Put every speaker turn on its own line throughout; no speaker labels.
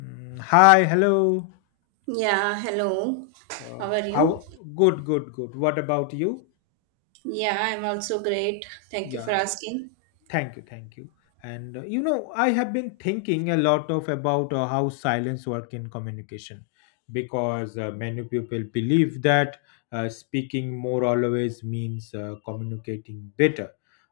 Hi, hello.
Yeah, hello. How are you?
How Good, good, good. What about you?
Yeah, I'm also great. Thank you for
Yeah,
asking.
thank you, thank you. And I have been thinking a lot of about how silence work in communication, because many people believe that speaking more always means communicating better.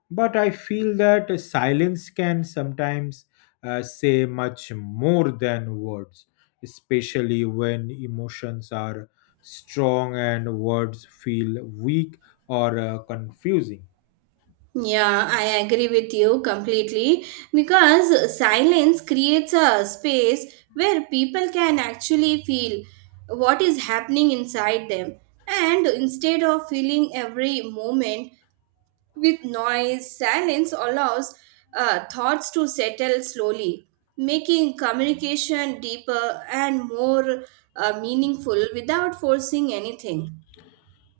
But I feel that silence can sometimes say much more than words, especially when emotions are strong and words feel weak or confusing.
Yeah, I agree with you completely because silence creates a space where people can actually feel what is happening inside them. And instead of feeling every moment with noise, silence allows thoughts to settle slowly, making communication deeper and more meaningful without forcing anything.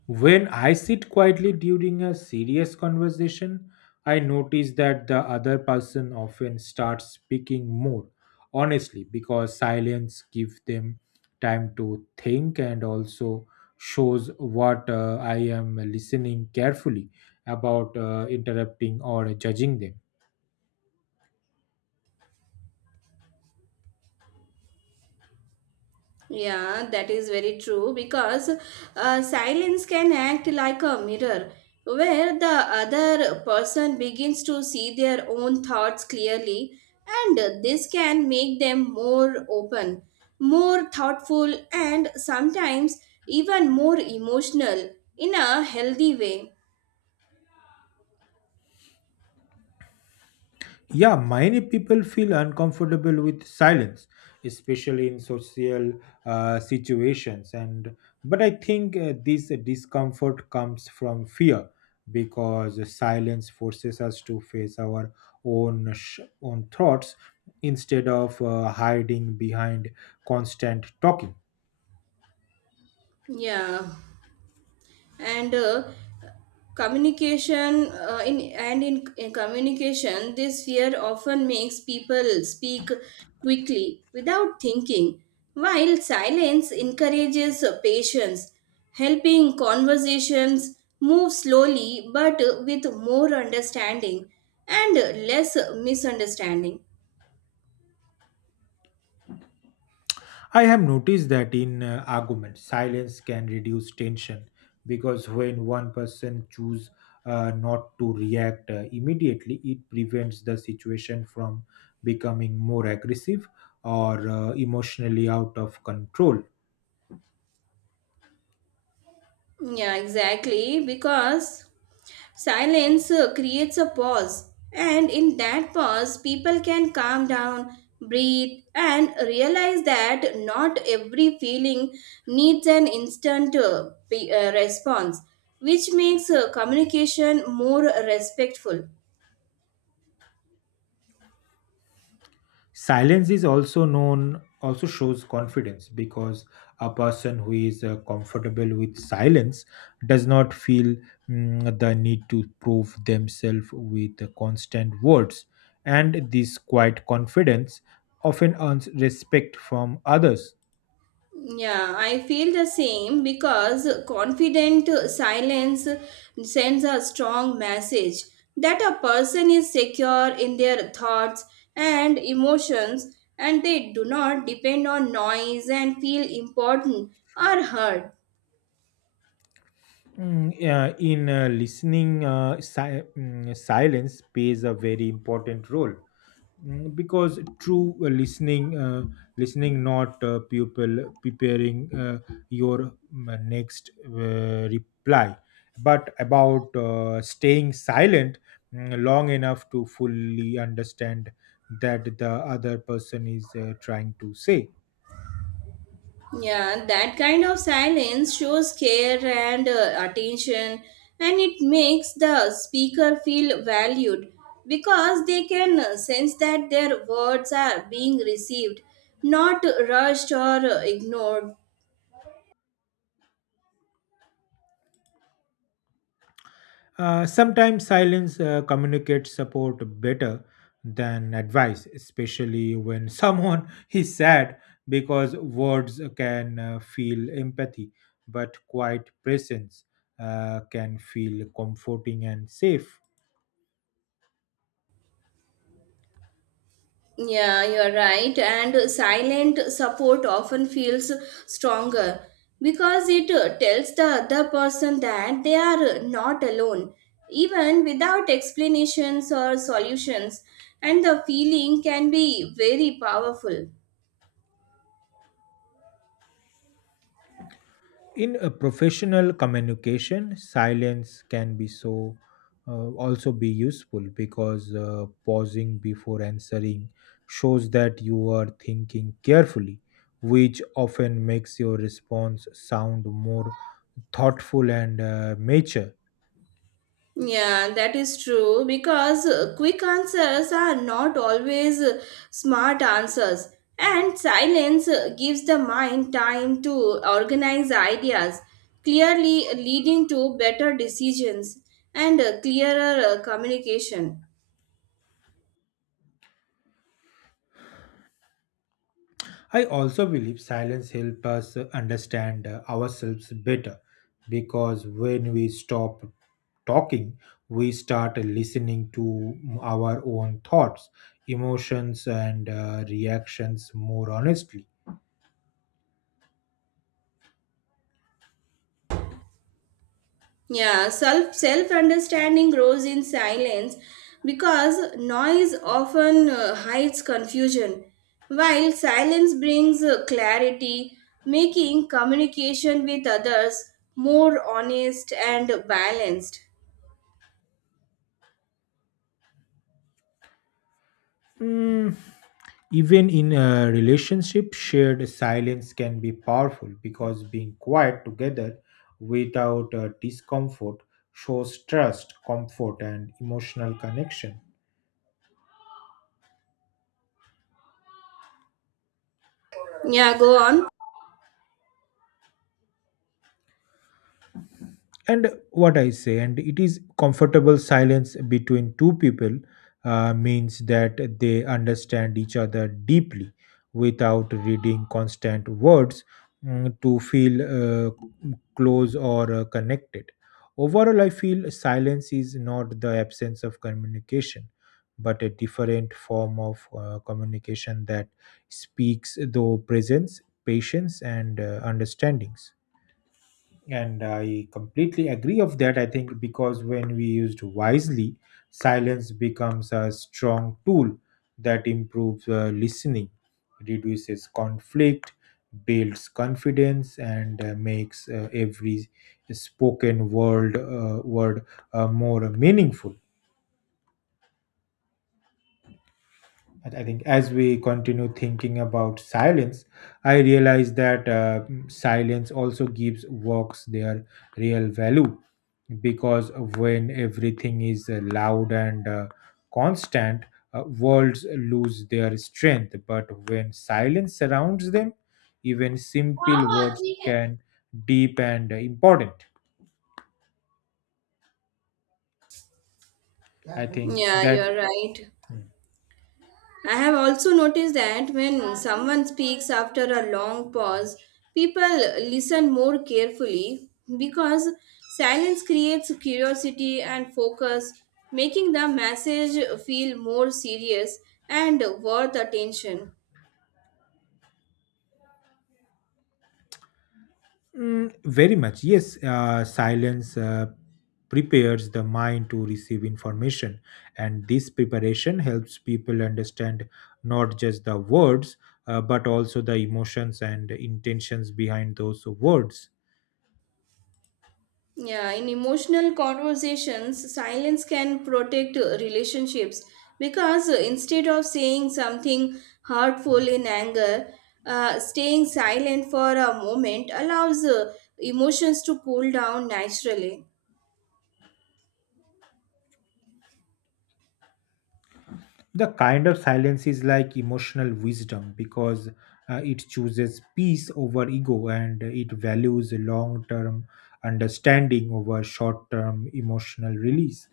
When I sit quietly during a serious conversation, I notice that the other person often starts speaking more honestly because silence gives them time to think and also shows what I am listening carefully about interrupting or judging them.
Yeah, that is very true because silence can act like a mirror where the other person begins to see their own thoughts clearly, and this can make them more open, more thoughtful, and sometimes even more emotional in a healthy way.
Yeah, many people feel uncomfortable with silence, especially in social situations. And but I think this discomfort comes from fear because silence forces us to face our own thoughts instead of hiding behind constant talking.
Yeah, and communication in communication this fear often makes people speak quickly without thinking while silence encourages patience helping conversations move slowly but with more understanding and less misunderstanding.
I have noticed that in arguments, silence can reduce tension because when one person chooses not to react immediately, it prevents the situation from becoming more aggressive or emotionally out of control.
Yeah, exactly, because silence creates a pause, and in that pause, people can calm down, breathe, and realize that not every feeling needs an instant response, which makes communication more respectful.
Silence is also known also shows confidence because a person who is comfortable with silence does not feel the need to prove themselves with constant words, and this quiet confidence often earns respect from others.
Yeah, I feel the same because confident silence sends a strong message that a person is secure in their thoughts and emotions and they do not depend on noise and feel important or heard.
Mm, yeah, in listening, silence plays a very important role. Because true listening, not people preparing your next reply, but about staying silent long enough to fully understand that the other person is trying to say.
Yeah, that kind of silence shows care and attention, and it makes the speaker feel valued because they can sense that their words are being received, not rushed or ignored.
Sometimes silence communicates support better than advice, especially when someone is sad, because words can feel empathy, but quiet presence can feel comforting and safe.
Yeah, you're right. And silent support often feels stronger because it tells the other person that they are not alone, even without explanations or solutions. And the feeling can be very powerful.
In a professional communication silence can be so also be useful because pausing before answering shows that you are thinking carefully, which often makes your response sound more thoughtful and mature.
Yeah, that is true because quick answers are not always smart answers, and silence gives the mind time to organize ideas, clearly leading to better decisions and clearer communication.
I also believe silence helps us understand ourselves better because when we stop talking, we start listening to our own thoughts, emotions, and reactions more honestly.
Yeah, self understanding grows in silence because noise often hides confusion, while silence brings clarity, making communication with others more honest and balanced.
Mm, Even in a relationship, shared silence can be powerful because being quiet together without discomfort shows trust, comfort, and emotional connection.
Yeah, go on.
And what I say, and it is comfortable silence between two people means that they understand each other deeply without reading constant words to feel close or connected. Overall, I feel silence is not the absence of communication but a different form of communication that speaks though presence, patience, and understandings. And I completely agree of that. I think because when we used wisely, silence becomes a strong tool that improves listening, reduces conflict, builds confidence, and makes every spoken word more meaningful. I think as we continue thinking about silence, I realize that silence also gives works their real value because when everything is loud and constant, words lose their strength. But when silence surrounds them, even simple words can deep and important. I think
Yeah,
that.
you're right. I have also noticed that when someone speaks after a long pause, people listen more carefully because silence creates curiosity and focus, making the message feel more serious and worth attention.
Mm, very much, yes. Silence prepares the mind to receive information, and this preparation helps people understand not just the words but also the emotions and intentions behind those words.
Yeah, in emotional conversations, silence can protect relationships because instead of saying something hurtful in anger, staying silent for a moment allows emotions to cool down naturally.
The kind of silence is like emotional wisdom because it chooses peace over ego, and it values long term understanding over short term emotional release.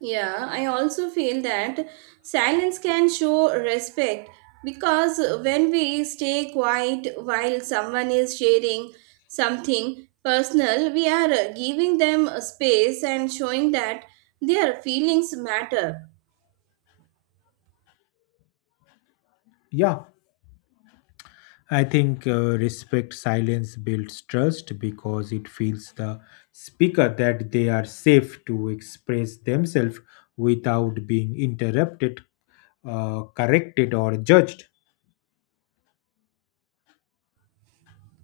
Yeah, I also feel that silence can show respect because when we stay quiet while someone is sharing something personal, we are giving them a space and showing that their feelings matter.
Yeah, I think respect silence builds trust because it feels the speaker that they are safe to express themselves without being interrupted, corrected, or judged.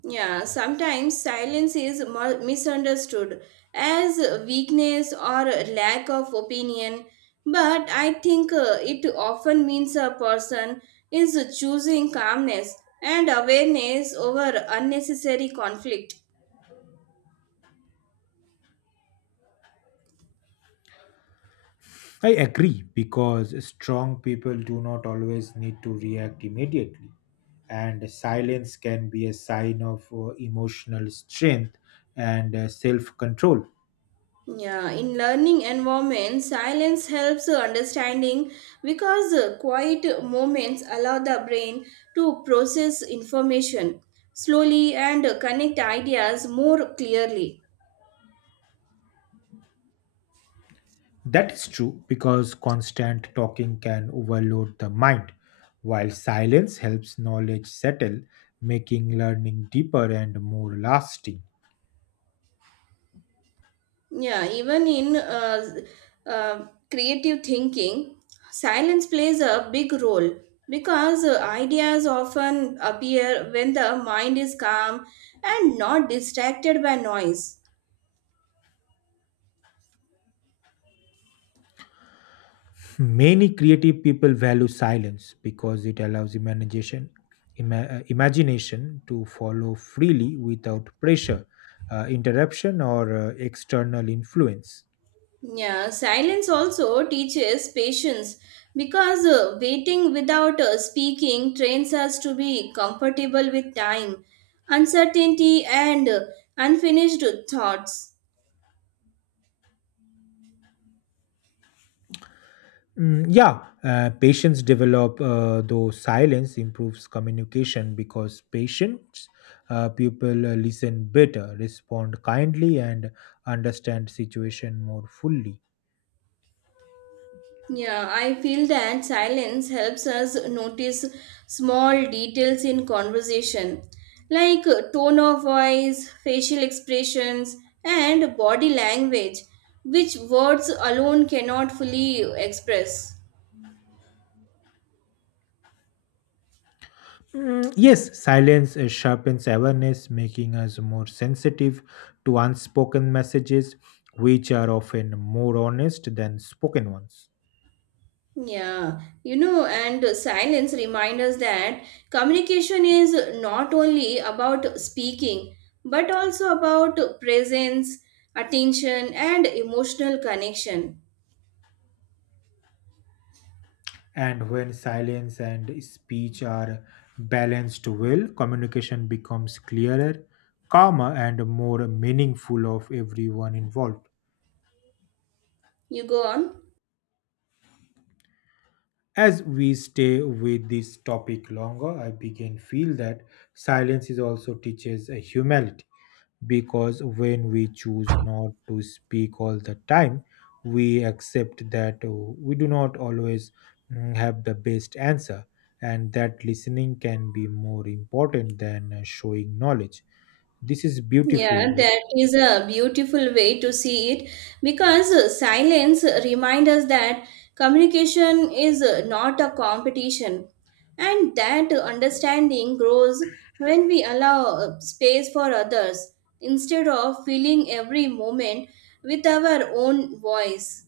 Yeah, sometimes silence is misunderstood as weakness or lack of opinion, but I think it often means a person is choosing calmness and awareness over unnecessary conflict.
I agree because strong people do not always need to react immediately, and silence can be a sign of emotional strength and self control.
Yeah, in learning environment, silence helps understanding because quiet moments allow the brain to process information slowly and connect ideas more clearly.
That is true because constant talking can overload the mind, while silence helps knowledge settle, making learning deeper and more lasting.
Yeah, even in creative thinking, silence plays a big role because ideas often appear when the mind is calm and not distracted by noise.
Many creative people value silence because it allows imagination to follow freely without pressure, interruption, or external influence.
Yeah, silence also teaches patience because waiting without speaking trains us to be comfortable with time, uncertainty, and unfinished thoughts.
Mm, yeah, patients develop, though silence improves communication because patients, people listen better, respond kindly, and understand situation more fully.
Yeah, I feel that silence helps us notice small details in conversation, like tone of voice, facial expressions, and body language, which words alone cannot fully express.
Mm, yes, silence sharpens awareness, making us more sensitive to unspoken messages, which are often more honest than spoken ones.
Yeah, you know, and silence reminds us that communication is not only about speaking, but also about presence, attention, and emotional connection.
And when silence and speech are balanced well, communication becomes clearer, calmer, and more meaningful of everyone involved.
You go on.
As we stay with this topic longer, I begin feel that silence is also teaches a humility because when we choose not to speak all the time, we accept that we do not always have the best answer, and that listening can be more important than showing knowledge. This is beautiful.
Yeah, that is a beautiful way to see it because silence reminds us that communication is not a competition and that understanding grows when we allow space for others instead of filling every moment with our own voice.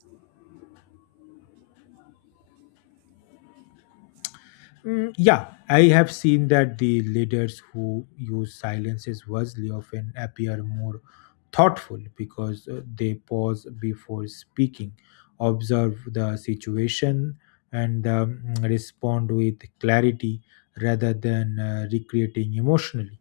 Mm, yeah, I have seen that the leaders who use silences wisely often appear more thoughtful because they pause before speaking, observe the situation, and respond with clarity rather than recreating emotionally.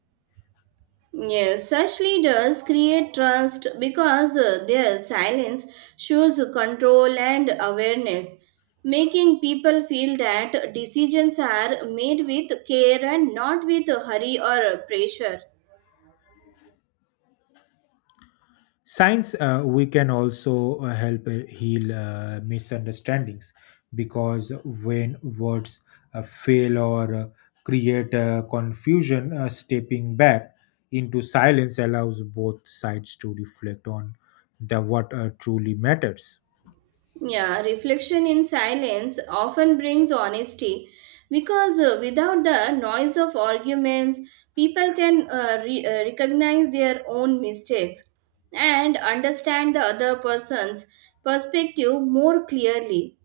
Yes, such leaders create trust because their silence shows control and awareness, making people feel that decisions are made with care and not with hurry or pressure.
Science we can also help heal misunderstandings because when words fail or create confusion, stepping back into silence allows both sides to reflect on the what truly matters.
Yeah, reflection in silence often brings honesty because without the noise of arguments, people can recognize their own mistakes and understand the other person's perspective more clearly.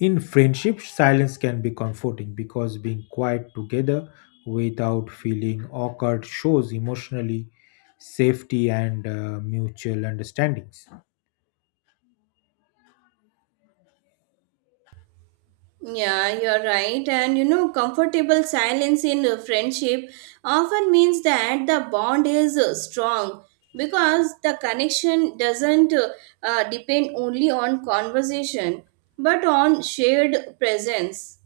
In friendship, silence can be comforting because being quiet together without feeling awkward shows emotionally safety and mutual understandings.
Yeah, you're right. And you know, comfortable silence in a friendship often means that the bond is strong because the connection doesn't depend only on conversation but on shared presence.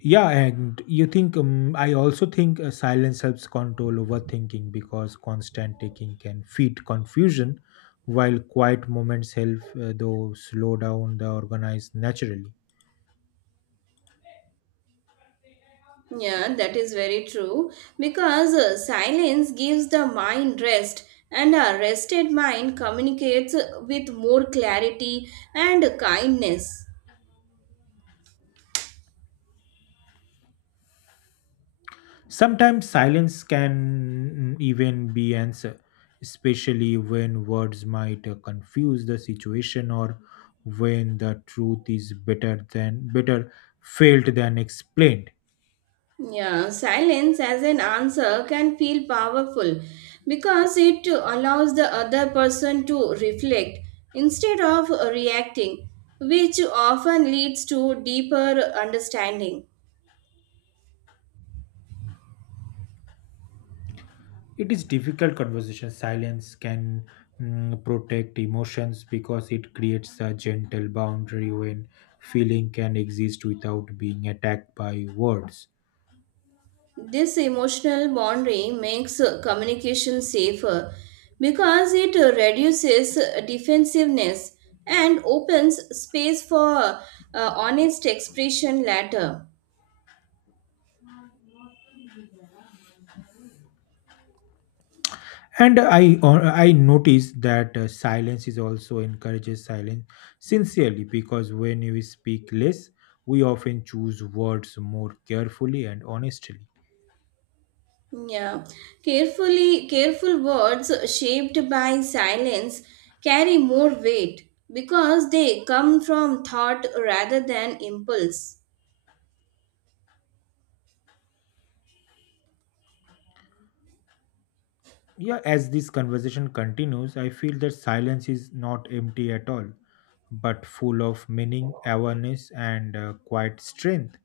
Yeah, and you think I also think silence helps control overthinking because constant taking can feed confusion, while quiet moments help though slow down the organized naturally.
Yeah, that is very true because silence gives the mind rest, and a rested mind communicates with more clarity and kindness.
Sometimes silence can even be answer, especially when words might confuse the situation or when the truth is better than better felt than explained.
Yeah, silence as an answer can feel powerful because it allows the other person to reflect instead of reacting, which often leads to deeper understanding.
It is difficult conversation silence can protect emotions because it creates a gentle boundary when feeling can exist without being attacked by words.
This emotional boundary makes communication safer because it reduces defensiveness and opens space for honest expression later.
And I notice that silence is also encourages silence sincerely because when we speak less, we often choose words more carefully and honestly.
Yeah, careful words shaped by silence carry more weight because they come from thought rather than impulse.
Yeah, as this conversation continues, I feel that silence is not empty at all, but full of meaning, awareness, and quiet strength.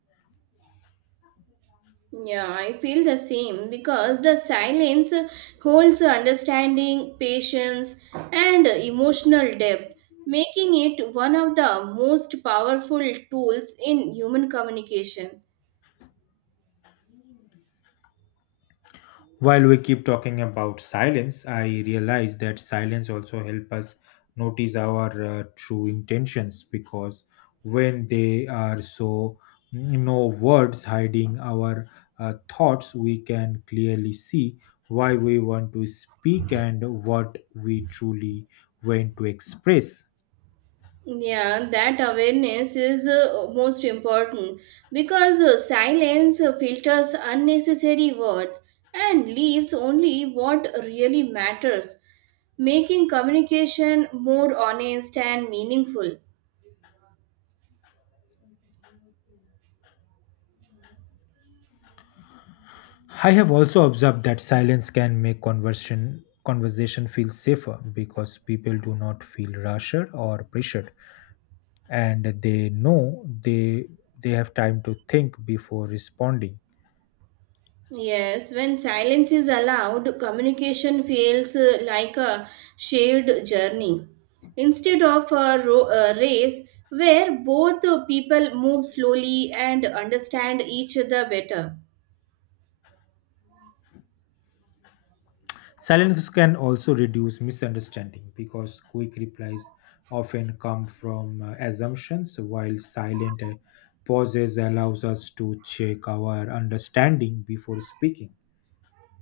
Yeah, I feel the same because the silence holds understanding, patience, and emotional depth, making it one of the most powerful tools in human communication.
While we keep talking about silence, I realize that silence also help us notice our true intentions because when they are so no words hiding our thoughts, we can clearly see why we want to speak and what we truly want to express.
Yeah, that awareness is most important because silence filters unnecessary words and leaves only what really matters, making communication more honest and meaningful.
I have also observed that silence can make conversation feel safer because people do not feel rushed or pressured, and they know they have time to think before responding.
Yes, when silence is allowed, communication feels like a shared journey instead of a a race where both people move slowly and understand each other better.
Silence can also reduce misunderstanding because quick replies often come from assumptions while silent pauses allows us to check our understanding before speaking.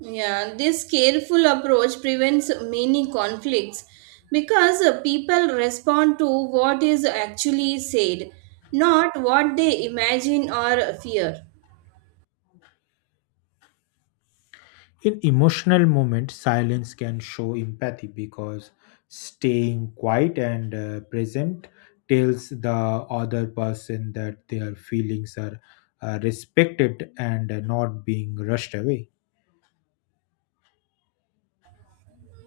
Yeah, this careful approach prevents many conflicts because people respond to what is actually said, not what they imagine or fear.
In emotional moments, silence can show empathy because staying quiet and present tells the other person that their feelings are respected and not being rushed away.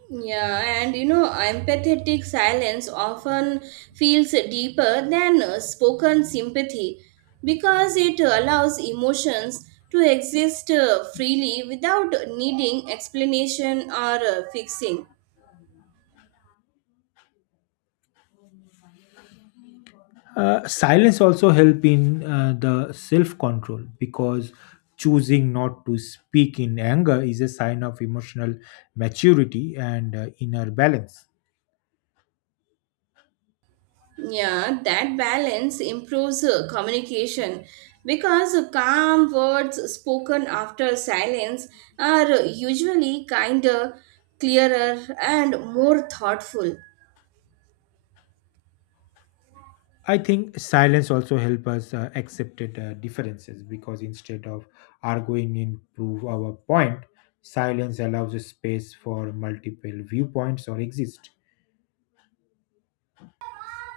Yeah, and you know, empathetic silence often feels deeper than spoken sympathy because it allows emotions to exist freely without needing explanation or fixing.
Silence also help in the self control because choosing not to speak in anger is a sign of emotional maturity and inner balance.
Yeah, that balance improves communication because calm words spoken after silence are usually kinder, clearer, and more thoughtful.
I think silence also help us accept differences because instead of arguing and prove our point, silence allows a space for multiple viewpoints or exist.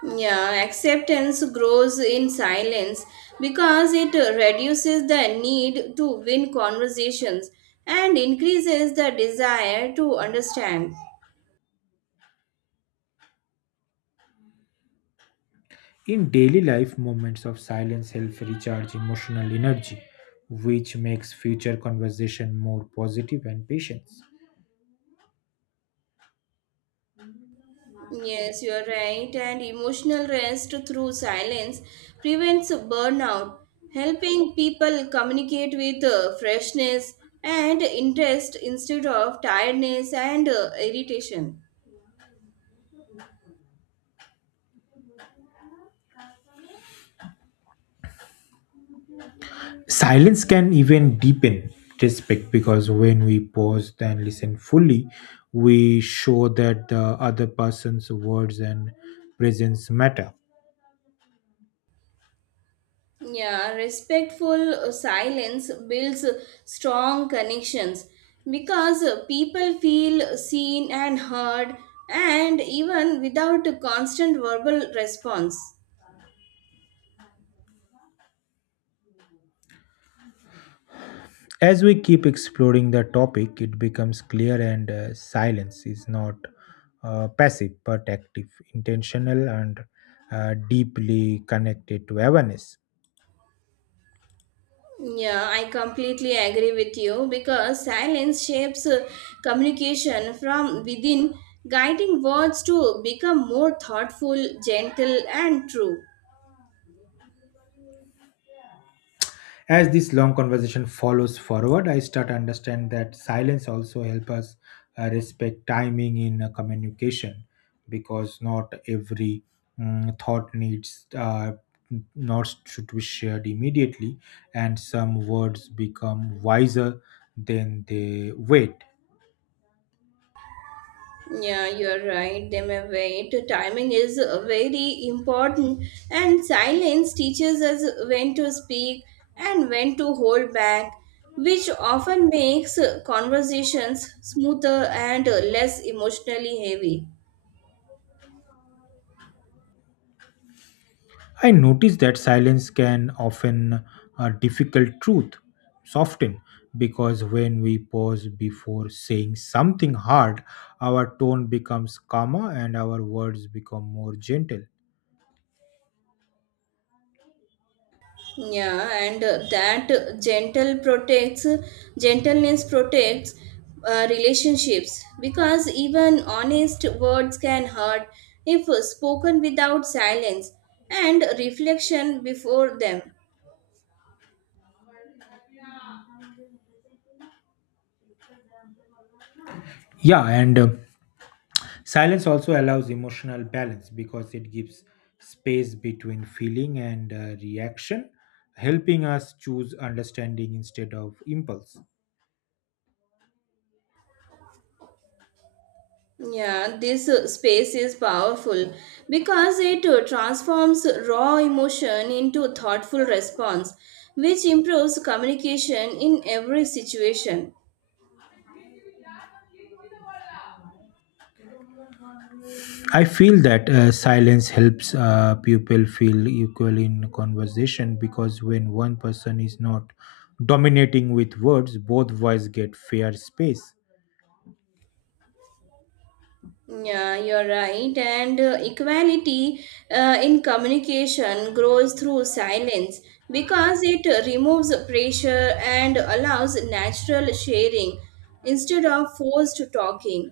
Yeah, acceptance grows in silence because it reduces the need to win conversations and increases the desire to understand.
In daily life, moments of silence help recharge emotional energy, which makes future conversation more positive and patient.
Yes, you are right. And emotional rest through silence prevents burnout, helping people communicate with freshness and interest instead of tiredness and irritation.
Silence can even deepen respect because when we pause and listen fully, we show that the other person's words and presence matter.
Yeah, respectful silence builds strong connections because people feel seen and heard, and even without a constant verbal response.
As we keep exploring the topic, it becomes clear and silence is not passive but active, intentional, and deeply connected to awareness.
Yeah, I completely agree with you because silence shapes communication from within, guiding words to become more thoughtful, gentle, and true.
As this long conversation follows forward, I start to understand that silence also help us respect timing in communication because not every thought needs not should be shared immediately, and some words become wiser than they wait.
Yeah, you're right. They may wait. Timing is very important, and silence teaches us when to speak and when to hold back, which often makes conversations smoother and less emotionally heavy.
I noticed that silence can often a difficult truth soften because when we pause before saying something hard, our tone becomes calmer and our words become more gentle.
Yeah, and that gentle protects gentleness protects relationships because even honest words can hurt if spoken without silence and reflection before them.
Yeah, and silence also allows emotional balance because it gives space between feeling and reaction, helping us choose understanding instead of impulse.
Yeah, this space is powerful because it transforms raw emotion into thoughtful response, which improves communication in every situation.
I feel that silence helps people feel equal in conversation because when one person is not dominating with words, both voices get fair space.
Yeah, you're right. And equality in communication grows through silence because it removes pressure and allows natural sharing instead of forced talking.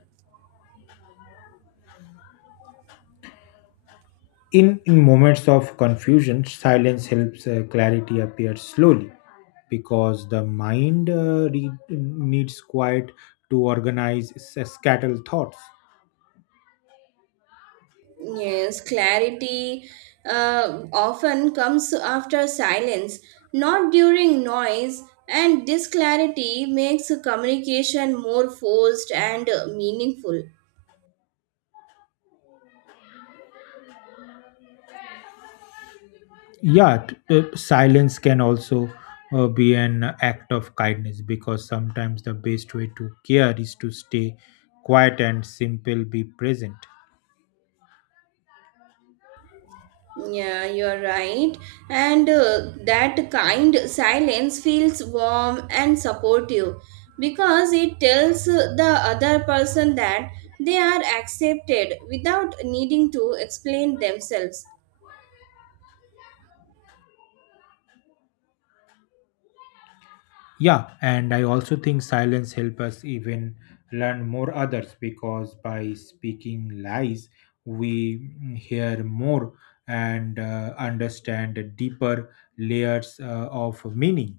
In moments of confusion, silence helps clarity appear slowly because the mind needs quiet to organize scattered thoughts.
Yes, clarity often comes after silence, not during noise, and this clarity makes communication more forced and meaningful.
Yeah, silence can also be an act of kindness because sometimes the best way to care is to stay quiet and simple be present.
Yeah, you're right. And that kind silence feels warm and supportive because it tells the other person that they are accepted without needing to explain themselves.
Yeah, and I also think silence help us even learn more others because by speaking lies we hear more and understand deeper layers of meaning.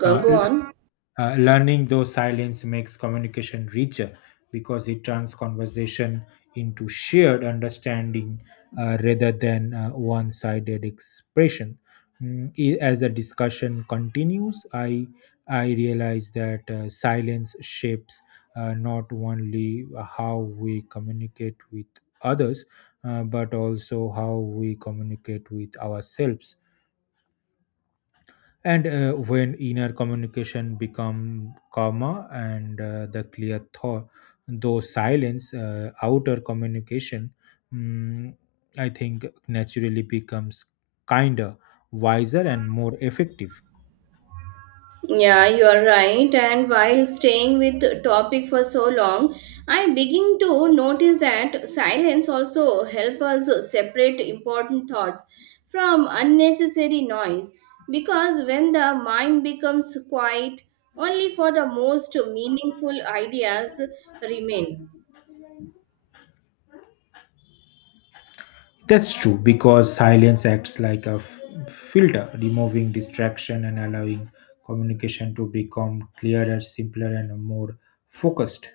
Go
Uh,
go
l-
on.
Learning those silence makes communication richer because it turns conversation into shared understanding rather than one-sided expression. As the discussion continues, I realize that silence shapes not only how we communicate with others, but also how we communicate with ourselves. And when inner communication become calmer, and the clear thought though silence outer communication mm, I think naturally becomes kinder, wiser, and more effective.
Yeah, you are right. And while staying with the topic for so long, I begin to notice that silence also help us separate important thoughts from unnecessary noise. Because when the mind becomes quiet, only for the most meaningful ideas remain.
That's true because silence acts like a filter, removing distraction and allowing communication to become clearer, simpler, and more focused.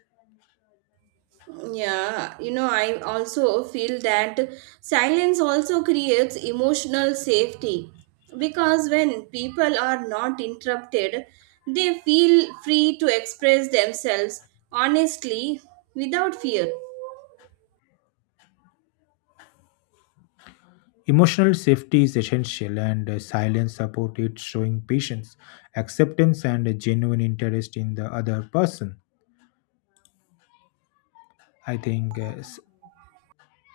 Yeah, you know, I also feel that silence also creates emotional safety because when people are not interrupted, they feel free to express themselves honestly without fear.
Emotional safety is essential, and silence support it, showing patience, acceptance, and a genuine interest in the other person. I think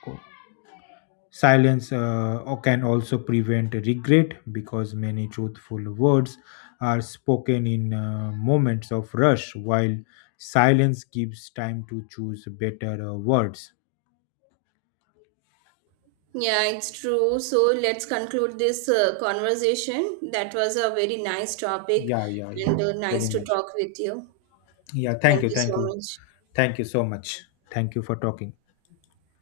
co- silence can also prevent regret because many truthful words are spoken in moments of rush, while silence gives time to choose better words.
Yeah, it's true. So let's conclude this conversation. That was a very nice topic
Yeah, yeah, yeah,
and nice
very
to
much.
talk with you.
Yeah, thank
Thank
you,
you so
thank you,
much.
thank you so much. Thank you for talking.